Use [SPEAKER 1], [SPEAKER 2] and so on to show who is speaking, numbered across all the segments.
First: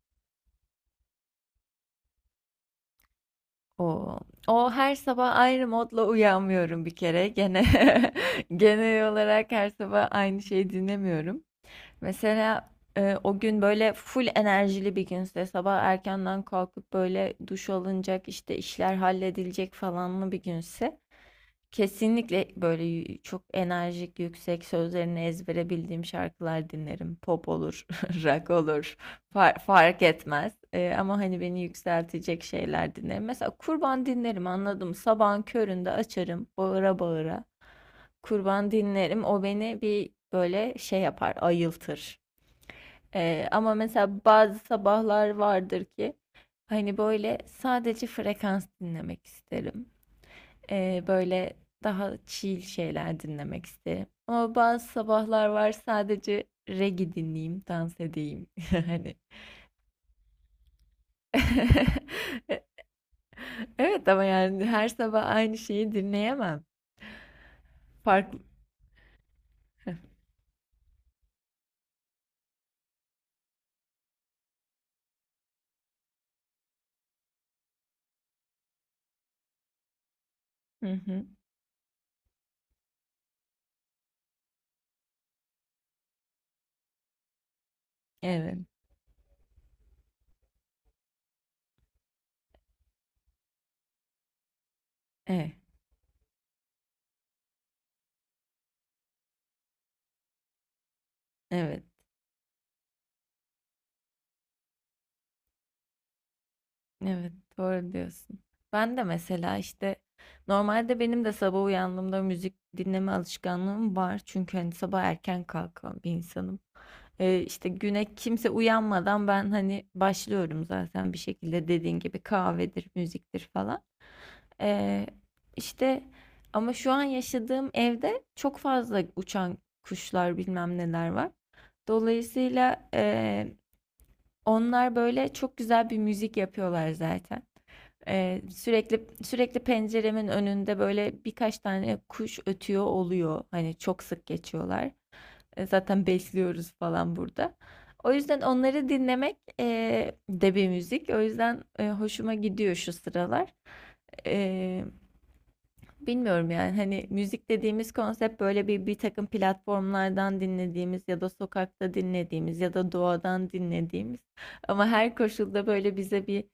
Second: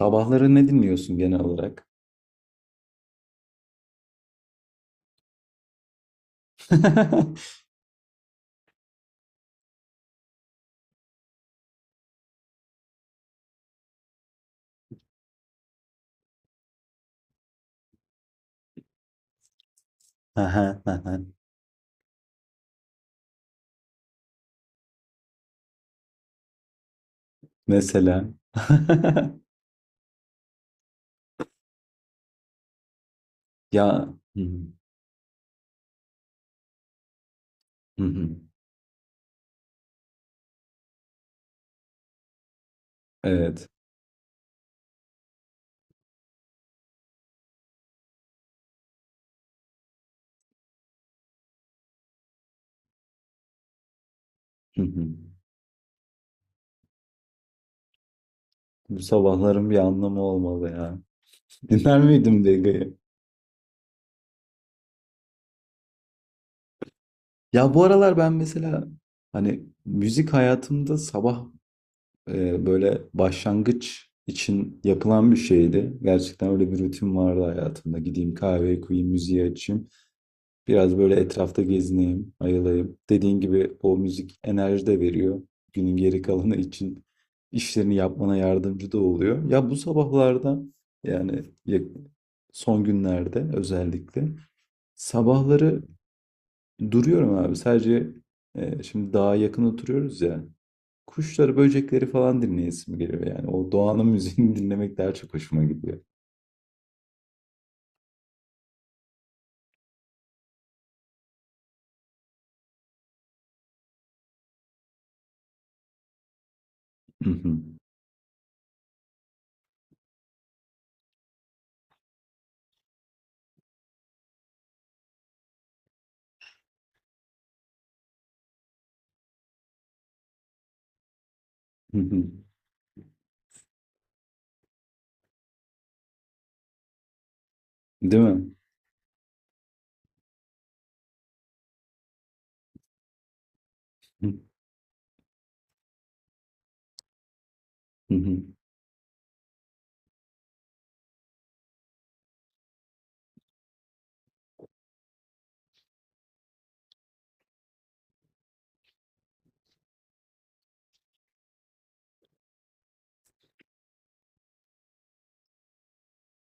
[SPEAKER 1] Sabahları ne dinliyorsun genel olarak?
[SPEAKER 2] O, o her sabah ayrı modla uyanmıyorum bir kere. Gene genel olarak her sabah aynı şeyi dinlemiyorum. Mesela o gün böyle full enerjili bir günse sabah erkenden kalkıp böyle duş alınacak işte işler halledilecek falanlı bir
[SPEAKER 1] Aha,
[SPEAKER 2] günse
[SPEAKER 1] aha.
[SPEAKER 2] kesinlikle böyle yü çok enerjik, yüksek, sözlerini ezbere bildiğim şarkılar dinlerim. Pop olur,
[SPEAKER 1] Mesela.
[SPEAKER 2] rock olur, far fark etmez. Ama, hani, beni yükseltecek şeyler dinlerim. Mesela Kurban
[SPEAKER 1] Ya. Hı
[SPEAKER 2] dinlerim,
[SPEAKER 1] hı,
[SPEAKER 2] anladım. Sabahın köründe açarım bağıra bağıra.
[SPEAKER 1] hı hı.
[SPEAKER 2] Kurban dinlerim. O beni bir, böyle, şey yapar, ayıltır.
[SPEAKER 1] Evet.
[SPEAKER 2] Ama mesela bazı sabahlar vardır ki, hani, böyle, sadece frekans dinlemek isterim. Böyle daha chill şeyler dinlemek isterim. Ama
[SPEAKER 1] Hı
[SPEAKER 2] bazı
[SPEAKER 1] hı.
[SPEAKER 2] sabahlar var sadece reggae dinleyeyim, dans edeyim.
[SPEAKER 1] Bu
[SPEAKER 2] Hani.
[SPEAKER 1] sabahların bir anlamı olmalı ya. Dinler miydim Dege'yi?
[SPEAKER 2] Evet, ama yani her sabah aynı şeyi dinleyemem.
[SPEAKER 1] Ya bu aralar ben
[SPEAKER 2] Farklı.
[SPEAKER 1] mesela hani
[SPEAKER 2] Heh.
[SPEAKER 1] müzik hayatımda sabah böyle başlangıç için yapılan bir şeydi. Gerçekten öyle bir rutin vardı hayatımda. Gideyim kahveyi koyayım, müziği açayım.
[SPEAKER 2] Hı
[SPEAKER 1] Biraz böyle
[SPEAKER 2] hı.
[SPEAKER 1] etrafta gezineyim, ayılayım. Dediğin gibi o müzik enerji de veriyor. Günün geri kalanı için işlerini yapmana
[SPEAKER 2] Evet.
[SPEAKER 1] yardımcı da oluyor. Ya bu sabahlarda yani ya- son günlerde özellikle
[SPEAKER 2] Evet.
[SPEAKER 1] sabahları duruyorum abi. Sadece şimdi dağa yakın oturuyoruz ya. Kuşları,
[SPEAKER 2] Evet.
[SPEAKER 1] böcekleri falan dinleyesim geliyor yani. O doğanın müziğini dinlemek daha çok hoşuma gidiyor.
[SPEAKER 2] Evet, doğru diyorsun. Ben de mesela işte normalde benim de sabah uyandığımda müzik dinleme alışkanlığım var. Çünkü hani sabah erken kalkan bir insanım. İşte güne kimse uyanmadan ben hani başlıyorum zaten bir şekilde dediğin gibi kahvedir, müziktir falan. Ee, işte ama şu an yaşadığım evde çok fazla uçan kuşlar bilmem neler var. Dolayısıyla onlar böyle çok güzel bir müzik yapıyorlar zaten.
[SPEAKER 1] Değil mi?
[SPEAKER 2] Sürekli penceremin önünde böyle birkaç tane kuş ötüyor oluyor. Hani çok sık geçiyorlar. Zaten besliyoruz falan burada. O yüzden onları dinlemek de bir müzik. O yüzden hoşuma gidiyor şu sıralar. E, bilmiyorum yani hani müzik dediğimiz konsept böyle bir takım platformlardan dinlediğimiz ya da sokakta dinlediğimiz ya da doğadan dinlediğimiz ama her koşulda böyle bize bir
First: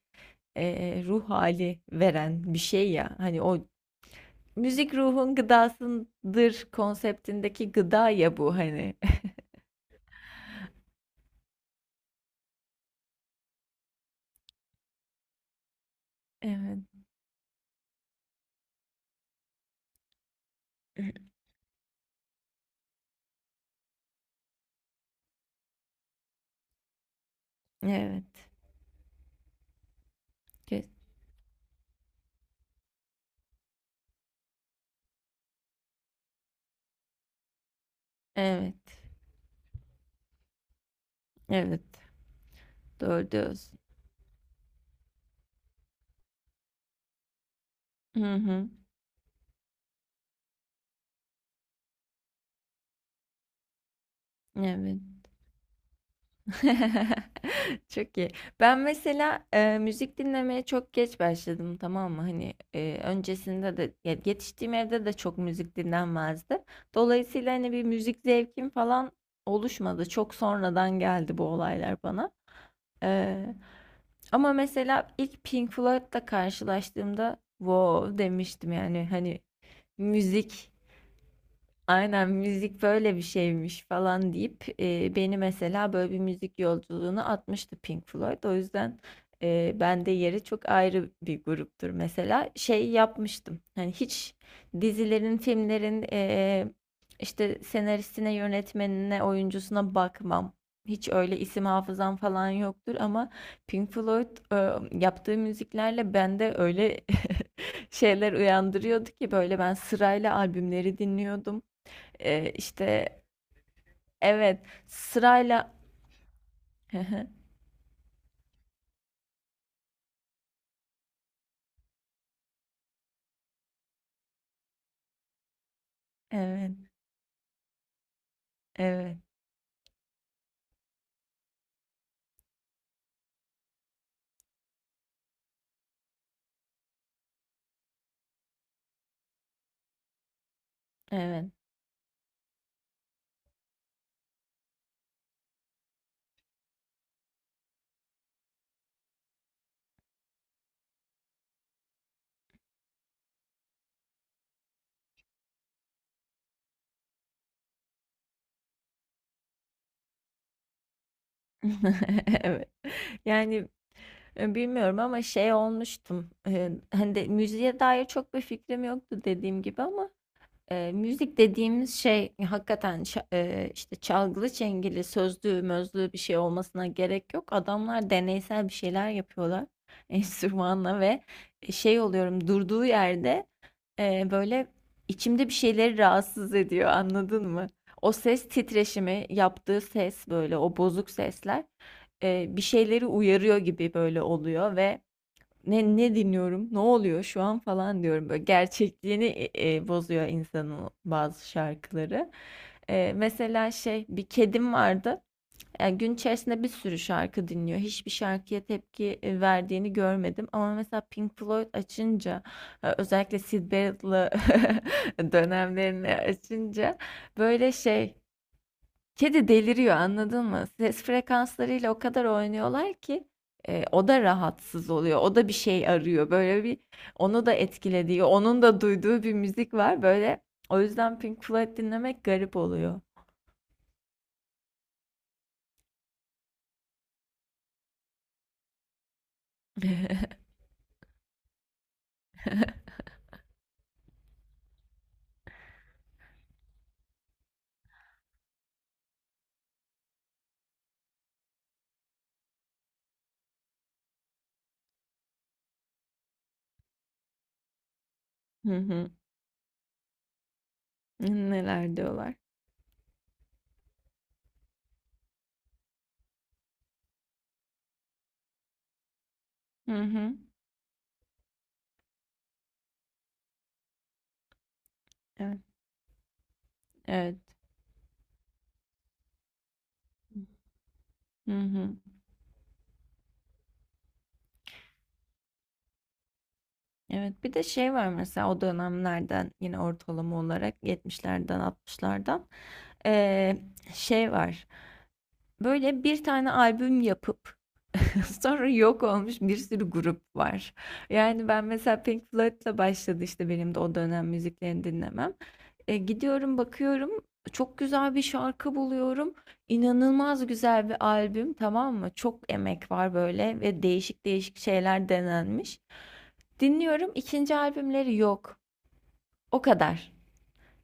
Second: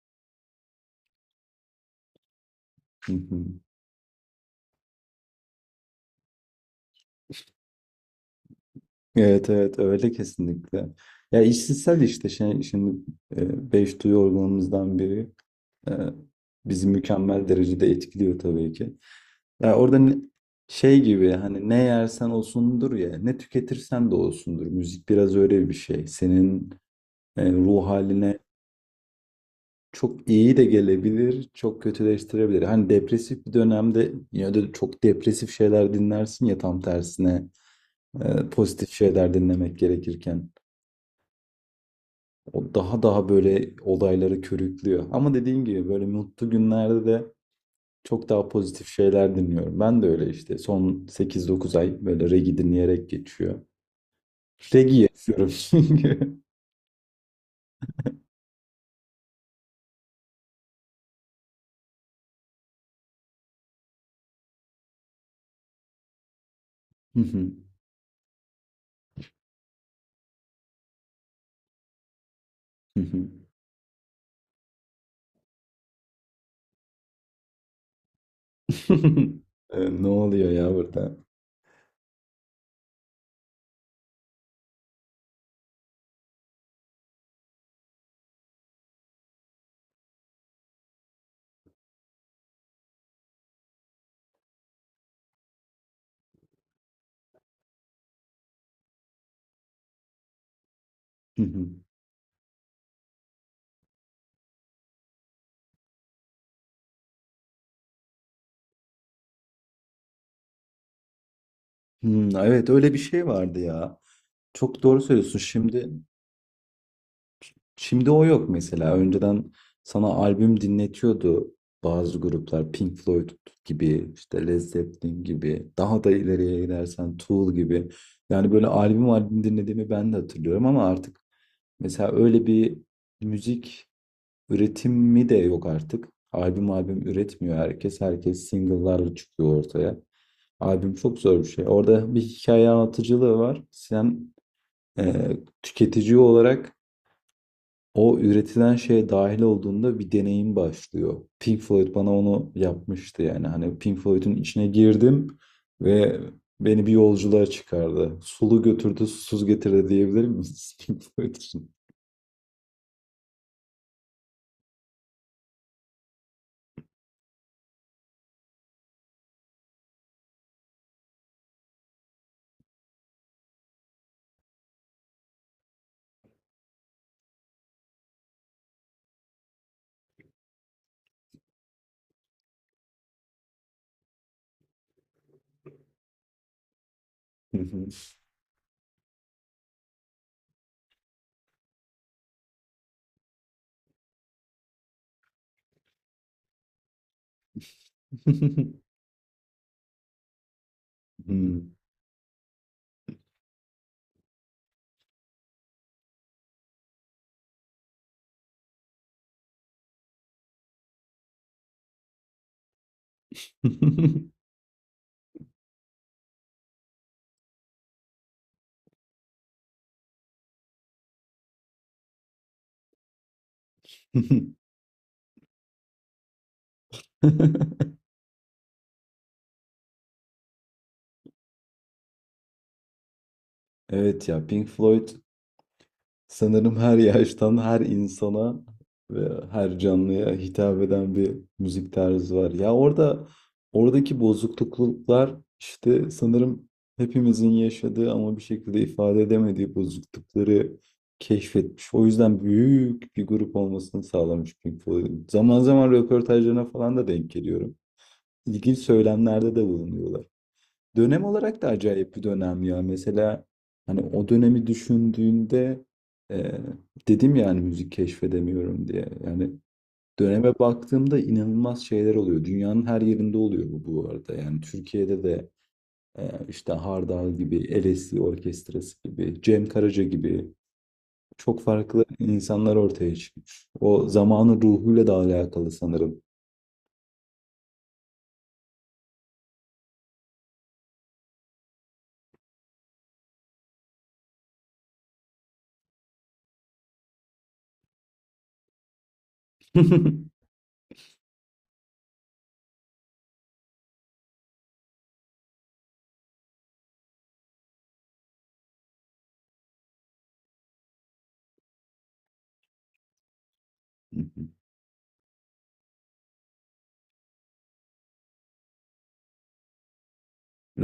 [SPEAKER 2] ruh hali veren bir şey ya. Hani o müzik ruhun gıdasındır konseptindeki gıda ya bu hani.
[SPEAKER 1] Evet, evet, öyle kesinlikle. Ya işsizsel işte şey, şimdi beş duyu organımızdan biri e,
[SPEAKER 2] Evet.
[SPEAKER 1] bizi mükemmel derecede etkiliyor tabii ki. Ya orada şey gibi hani ne yersen olsundur ya ne tüketirsen de olsundur. Müzik biraz öyle bir şey. Senin ruh
[SPEAKER 2] Evet.
[SPEAKER 1] haline çok iyi de
[SPEAKER 2] Kes-
[SPEAKER 1] gelebilir, çok kötüleştirebilir. Hani depresif bir dönemde ya da çok depresif şeyler dinlersin ya tam tersine pozitif
[SPEAKER 2] Evet.
[SPEAKER 1] şeyler dinlemek gerekirken.
[SPEAKER 2] Evet.
[SPEAKER 1] O daha daha
[SPEAKER 2] Doğru
[SPEAKER 1] böyle
[SPEAKER 2] diyorsun.
[SPEAKER 1] olayları körüklüyor. Ama dediğim gibi böyle mutlu günlerde de çok
[SPEAKER 2] Hı
[SPEAKER 1] daha
[SPEAKER 2] hı.
[SPEAKER 1] pozitif şeyler dinliyorum. Ben de öyle işte son 8-9 ay böyle reggae dinleyerek geçiyor. Reggae
[SPEAKER 2] Evet.
[SPEAKER 1] yapıyorum. Çünkü.
[SPEAKER 2] Çok iyi. Ben mesela müzik dinlemeye çok geç başladım, tamam mı? Hani öncesinde de ya yetiştiğim evde de çok müzik dinlenmezdi. Dolayısıyla hani bir müzik zevkim falan oluşmadı. Çok sonradan geldi bu olaylar bana. E, ama mesela ilk Pink Floyd'la karşılaştığımda wow demiştim, yani hani
[SPEAKER 1] Ne oluyor
[SPEAKER 2] müzik
[SPEAKER 1] ya burada?
[SPEAKER 2] aynen müzik böyle bir şeymiş falan deyip beni mesela böyle bir müzik yolculuğuna atmıştı Pink Floyd. O yüzden bende yeri çok ayrı bir gruptur. Mesela şey yapmıştım. Hani hiç dizilerin, filmlerin işte senaristine, yönetmenine, oyuncusuna bakmam. Hiç öyle isim hafızam falan yoktur ama Pink Floyd yaptığı müziklerle bende öyle şeyler uyandırıyordu ki böyle ben sırayla albümleri dinliyordum.
[SPEAKER 1] Hmm, evet öyle bir
[SPEAKER 2] İşte
[SPEAKER 1] şey vardı ya.
[SPEAKER 2] evet,
[SPEAKER 1] Çok doğru söylüyorsun.
[SPEAKER 2] sırayla
[SPEAKER 1] Şimdi şimdi o yok mesela. Önceden sana albüm dinletiyordu bazı gruplar. Pink Floyd gibi, işte Led Zeppelin gibi, daha da ileriye
[SPEAKER 2] Evet,
[SPEAKER 1] gidersen Tool gibi. Yani böyle albüm
[SPEAKER 2] evet,
[SPEAKER 1] albüm dinlediğimi ben de hatırlıyorum ama artık mesela öyle bir müzik üretimi de yok artık. Albüm albüm üretmiyor herkes. Herkes single'larla çıkıyor ortaya. Albüm çok zor bir
[SPEAKER 2] evet.
[SPEAKER 1] şey. Orada bir hikaye anlatıcılığı var. Sen e, tüketici olarak o üretilen şeye dahil olduğunda bir deneyim başlıyor. Pink Floyd bana onu yapmıştı yani. Hani Pink Floyd'un içine girdim ve beni bir yolculuğa çıkardı. Sulu götürdü, susuz getirdi diyebilir miyiz Pink Floyd için?
[SPEAKER 2] Evet. Yani, bilmiyorum ama şey olmuştum, hani, de müziğe dair çok bir fikrim yoktu dediğim gibi ama, müzik dediğimiz şey hakikaten ça işte çalgılı çengeli, sözlü mözlü bir şey olmasına gerek yok. Adamlar deneysel bir şeyler yapıyorlar enstrümanla ve, şey oluyorum durduğu yerde. Böyle içimde bir şeyleri rahatsız ediyor, anladın mı? O ses titreşimi, yaptığı ses böyle o bozuk sesler bir şeyleri uyarıyor gibi böyle oluyor ve ne dinliyorum, ne oluyor şu an falan diyorum böyle gerçekliğini bozuyor insanın bazı
[SPEAKER 1] Hmm.
[SPEAKER 2] şarkıları. Mesela şey bir kedim vardı. Yani gün içerisinde bir sürü şarkı dinliyor. Hiçbir şarkıya tepki verdiğini görmedim. Ama mesela Pink Floyd açınca, özellikle Sid Barrett'lı dönemlerini açınca böyle şey, kedi deliriyor, anladın mı? Ses frekanslarıyla o kadar oynuyorlar ki o da rahatsız oluyor. O da bir şey arıyor. Böyle bir onu da etkilediği, onun da duyduğu bir müzik var. Böyle o yüzden Pink Floyd dinlemek garip oluyor.
[SPEAKER 1] Evet ya, Pink Floyd, sanırım her yaştan, her insana ve her canlıya hitap eden bir müzik tarzı var. Ya orada oradaki bozukluklar işte sanırım hepimizin yaşadığı ama bir şekilde ifade edemediği bozuklukları keşfetmiş. O yüzden büyük bir grup olmasını sağlamış Pink Floyd. Zaman zaman röportajlarına falan da denk geliyorum.
[SPEAKER 2] Hı
[SPEAKER 1] İlginç
[SPEAKER 2] hı.
[SPEAKER 1] söylemlerde de bulunuyorlar. Dönem olarak da
[SPEAKER 2] Neler
[SPEAKER 1] acayip bir
[SPEAKER 2] diyorlar.
[SPEAKER 1] dönem ya. Mesela hani o dönemi düşündüğünde e, dedim yani müzik keşfedemiyorum diye. Yani
[SPEAKER 2] Hı hı.
[SPEAKER 1] döneme baktığımda inanılmaz şeyler oluyor. Dünyanın her yerinde oluyor bu arada. Yani Türkiye'de de
[SPEAKER 2] Evet.
[SPEAKER 1] e, işte Hardal
[SPEAKER 2] Evet.
[SPEAKER 1] gibi, LSD Orkestrası gibi, Cem Karaca gibi
[SPEAKER 2] Hı
[SPEAKER 1] çok
[SPEAKER 2] hı.
[SPEAKER 1] farklı insanlar ortaya çıkmış. O zamanın ruhuyla da alakalı sanırım.
[SPEAKER 2] Evet. Bir de şey var mesela o dönemlerden yine ortalama olarak 70'lerden 60'lardan eee, şey var. Böyle bir tane albüm yapıp sonra yok olmuş bir sürü grup var. Yani ben mesela Pink Floyd'la başladı işte benim de o dönem müziklerini dinlemem. Gidiyorum, bakıyorum. Çok güzel bir şarkı buluyorum. İnanılmaz güzel bir albüm, tamam mı? Çok emek var böyle ve değişik şeyler denenmiş. Dinliyorum. İkinci albümleri yok. O kadar.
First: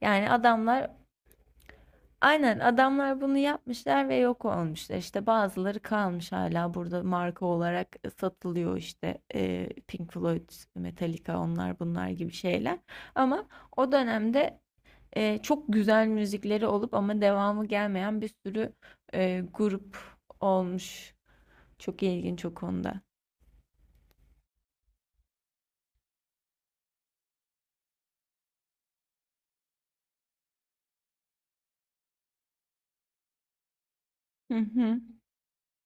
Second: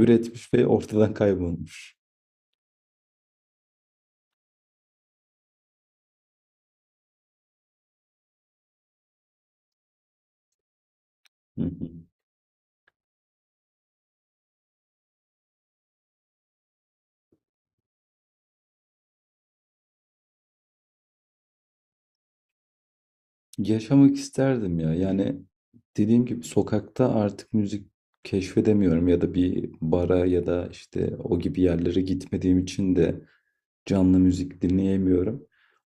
[SPEAKER 2] Yani
[SPEAKER 1] ve
[SPEAKER 2] adamlar
[SPEAKER 1] ortadan kaybolmuş.
[SPEAKER 2] aynen adamlar bunu yapmışlar ve yok olmuşlar. İşte bazıları kalmış hala burada marka olarak satılıyor işte Pink Floyd, Metallica onlar bunlar gibi şeyler. Ama o dönemde çok güzel müzikleri olup ama devamı gelmeyen bir sürü grup olmuş. Çok ilginç o konuda.
[SPEAKER 1] Yaşamak isterdim ya. Yani dediğim gibi sokakta artık müzik keşfedemiyorum ya da bir bara ya da işte o gibi yerlere gitmediğim için de canlı
[SPEAKER 2] Hı
[SPEAKER 1] müzik
[SPEAKER 2] hı.
[SPEAKER 1] dinleyemiyorum.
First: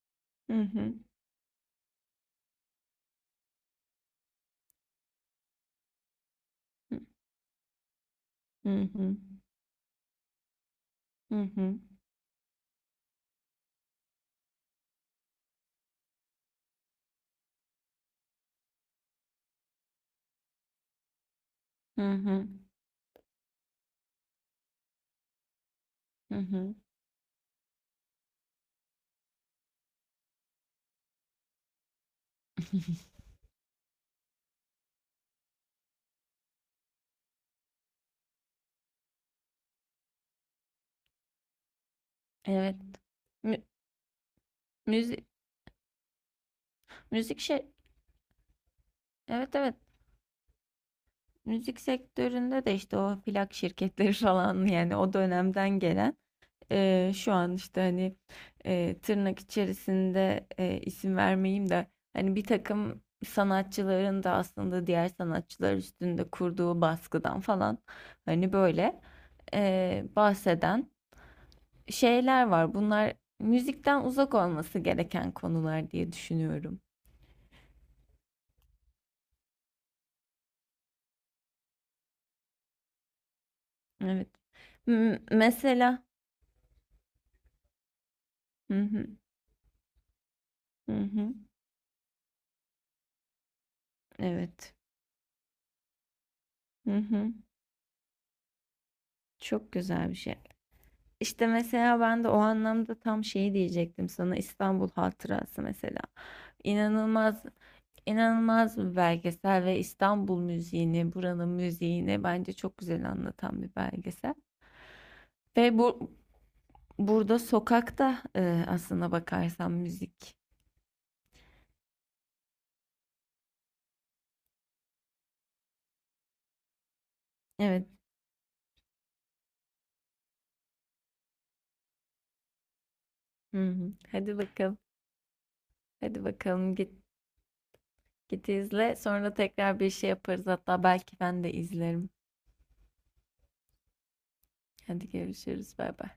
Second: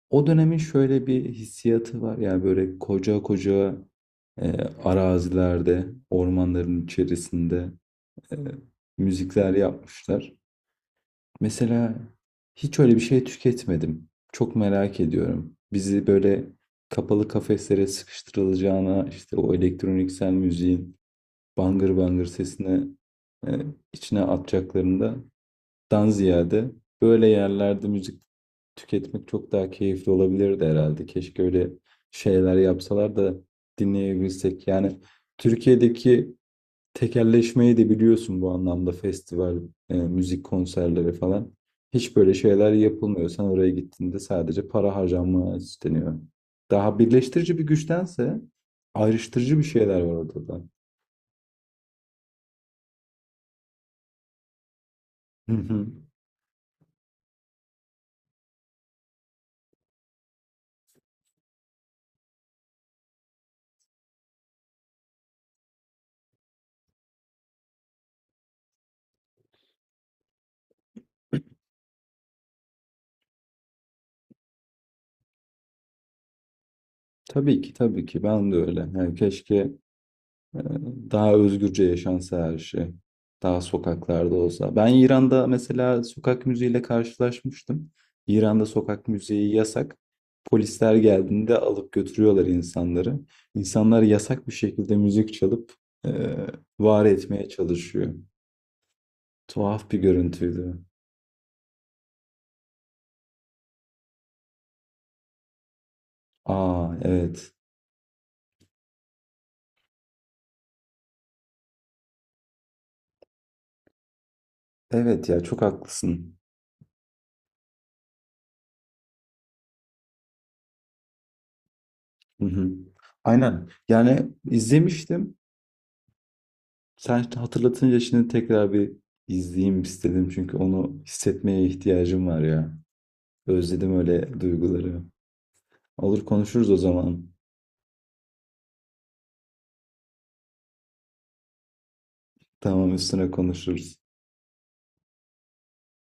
[SPEAKER 1] O dönemin
[SPEAKER 2] Hı hı.
[SPEAKER 1] şöyle bir hissiyatı var. Yani böyle koca koca e, arazilerde, ormanların içerisinde e,
[SPEAKER 2] Hı hı.
[SPEAKER 1] müzikler yapmışlar.
[SPEAKER 2] Hı hı.
[SPEAKER 1] Mesela hiç öyle bir şey tüketmedim. Çok merak ediyorum. Bizi böyle kapalı kafeslere sıkıştırılacağına işte o elektroniksel müziğin bangır
[SPEAKER 2] Hı
[SPEAKER 1] bangır
[SPEAKER 2] hı.
[SPEAKER 1] sesine e, içine atacaklarından
[SPEAKER 2] Hı
[SPEAKER 1] ziyade
[SPEAKER 2] hı.
[SPEAKER 1] böyle yerlerde müzik tüketmek çok daha keyifli olabilirdi herhalde. Keşke öyle şeyler yapsalar da dinleyebilsek. Yani Türkiye'deki tekelleşmeyi de biliyorsun bu anlamda festival, müzik konserleri falan. Hiç böyle şeyler
[SPEAKER 2] Evet.
[SPEAKER 1] yapılmıyor. Sen
[SPEAKER 2] Mü-
[SPEAKER 1] oraya gittiğinde sadece para
[SPEAKER 2] müzik
[SPEAKER 1] harcanmaya isteniyor. Daha
[SPEAKER 2] müzik
[SPEAKER 1] birleştirici bir
[SPEAKER 2] şey
[SPEAKER 1] güçtense
[SPEAKER 2] evet,
[SPEAKER 1] ayrıştırıcı bir
[SPEAKER 2] evet,
[SPEAKER 1] şeyler var ortada.
[SPEAKER 2] müzik sektöründe de işte o plak şirketleri falan yani o
[SPEAKER 1] Hı
[SPEAKER 2] dönemden
[SPEAKER 1] hı.
[SPEAKER 2] gelen şu an işte hani tırnak içerisinde isim vermeyeyim de hani bir takım sanatçıların da aslında diğer sanatçılar üstünde kurduğu baskıdan falan hani böyle bahseden şeyler var. Bunlar müzikten uzak olması gereken konular diye düşünüyorum.
[SPEAKER 1] Tabii ki, tabii ki, ben de öyle. Yani keşke. Ee, Daha özgürce yaşansa her şey. Daha
[SPEAKER 2] Evet.
[SPEAKER 1] sokaklarda olsa. Ben
[SPEAKER 2] M-
[SPEAKER 1] İran'da mesela
[SPEAKER 2] mesela.
[SPEAKER 1] sokak müziğiyle karşılaşmıştım. İran'da
[SPEAKER 2] Hı
[SPEAKER 1] sokak
[SPEAKER 2] hı.
[SPEAKER 1] müziği yasak.
[SPEAKER 2] Hı
[SPEAKER 1] Polisler
[SPEAKER 2] hı.
[SPEAKER 1] geldiğinde alıp götürüyorlar insanları. İnsanlar yasak bir
[SPEAKER 2] Evet.
[SPEAKER 1] şekilde müzik çalıp e,
[SPEAKER 2] Hı
[SPEAKER 1] var
[SPEAKER 2] hı.
[SPEAKER 1] etmeye çalışıyor.
[SPEAKER 2] Çok
[SPEAKER 1] Tuhaf bir
[SPEAKER 2] güzel bir şey.
[SPEAKER 1] görüntüydü.
[SPEAKER 2] İşte mesela ben de o anlamda tam şeyi diyecektim sana, İstanbul Hatırası mesela.
[SPEAKER 1] Aa,
[SPEAKER 2] İnanılmaz
[SPEAKER 1] evet.
[SPEAKER 2] inanılmaz bir belgesel ve İstanbul müziğini, buranın müziğini bence çok güzel anlatan bir belgesel.
[SPEAKER 1] Evet ya, çok
[SPEAKER 2] Ve bu
[SPEAKER 1] haklısın.
[SPEAKER 2] burada sokakta aslına bakarsan müzik.
[SPEAKER 1] Hı hı. Aynen. Yani izlemiştim. Sen şimdi
[SPEAKER 2] Evet.
[SPEAKER 1] hatırlatınca şimdi tekrar bir izleyeyim istedim. Çünkü onu hissetmeye ihtiyacım var ya.
[SPEAKER 2] Hı hı.
[SPEAKER 1] Özledim
[SPEAKER 2] Hadi
[SPEAKER 1] öyle
[SPEAKER 2] bakalım.
[SPEAKER 1] duyguları.
[SPEAKER 2] Hadi
[SPEAKER 1] Olur, konuşuruz
[SPEAKER 2] bakalım
[SPEAKER 1] o zaman.
[SPEAKER 2] git izle. Sonra tekrar bir şey yaparız. Hatta belki ben de izlerim.
[SPEAKER 1] Tamam, üstüne konuşuruz.
[SPEAKER 2] Hadi görüşürüz. Bay bay.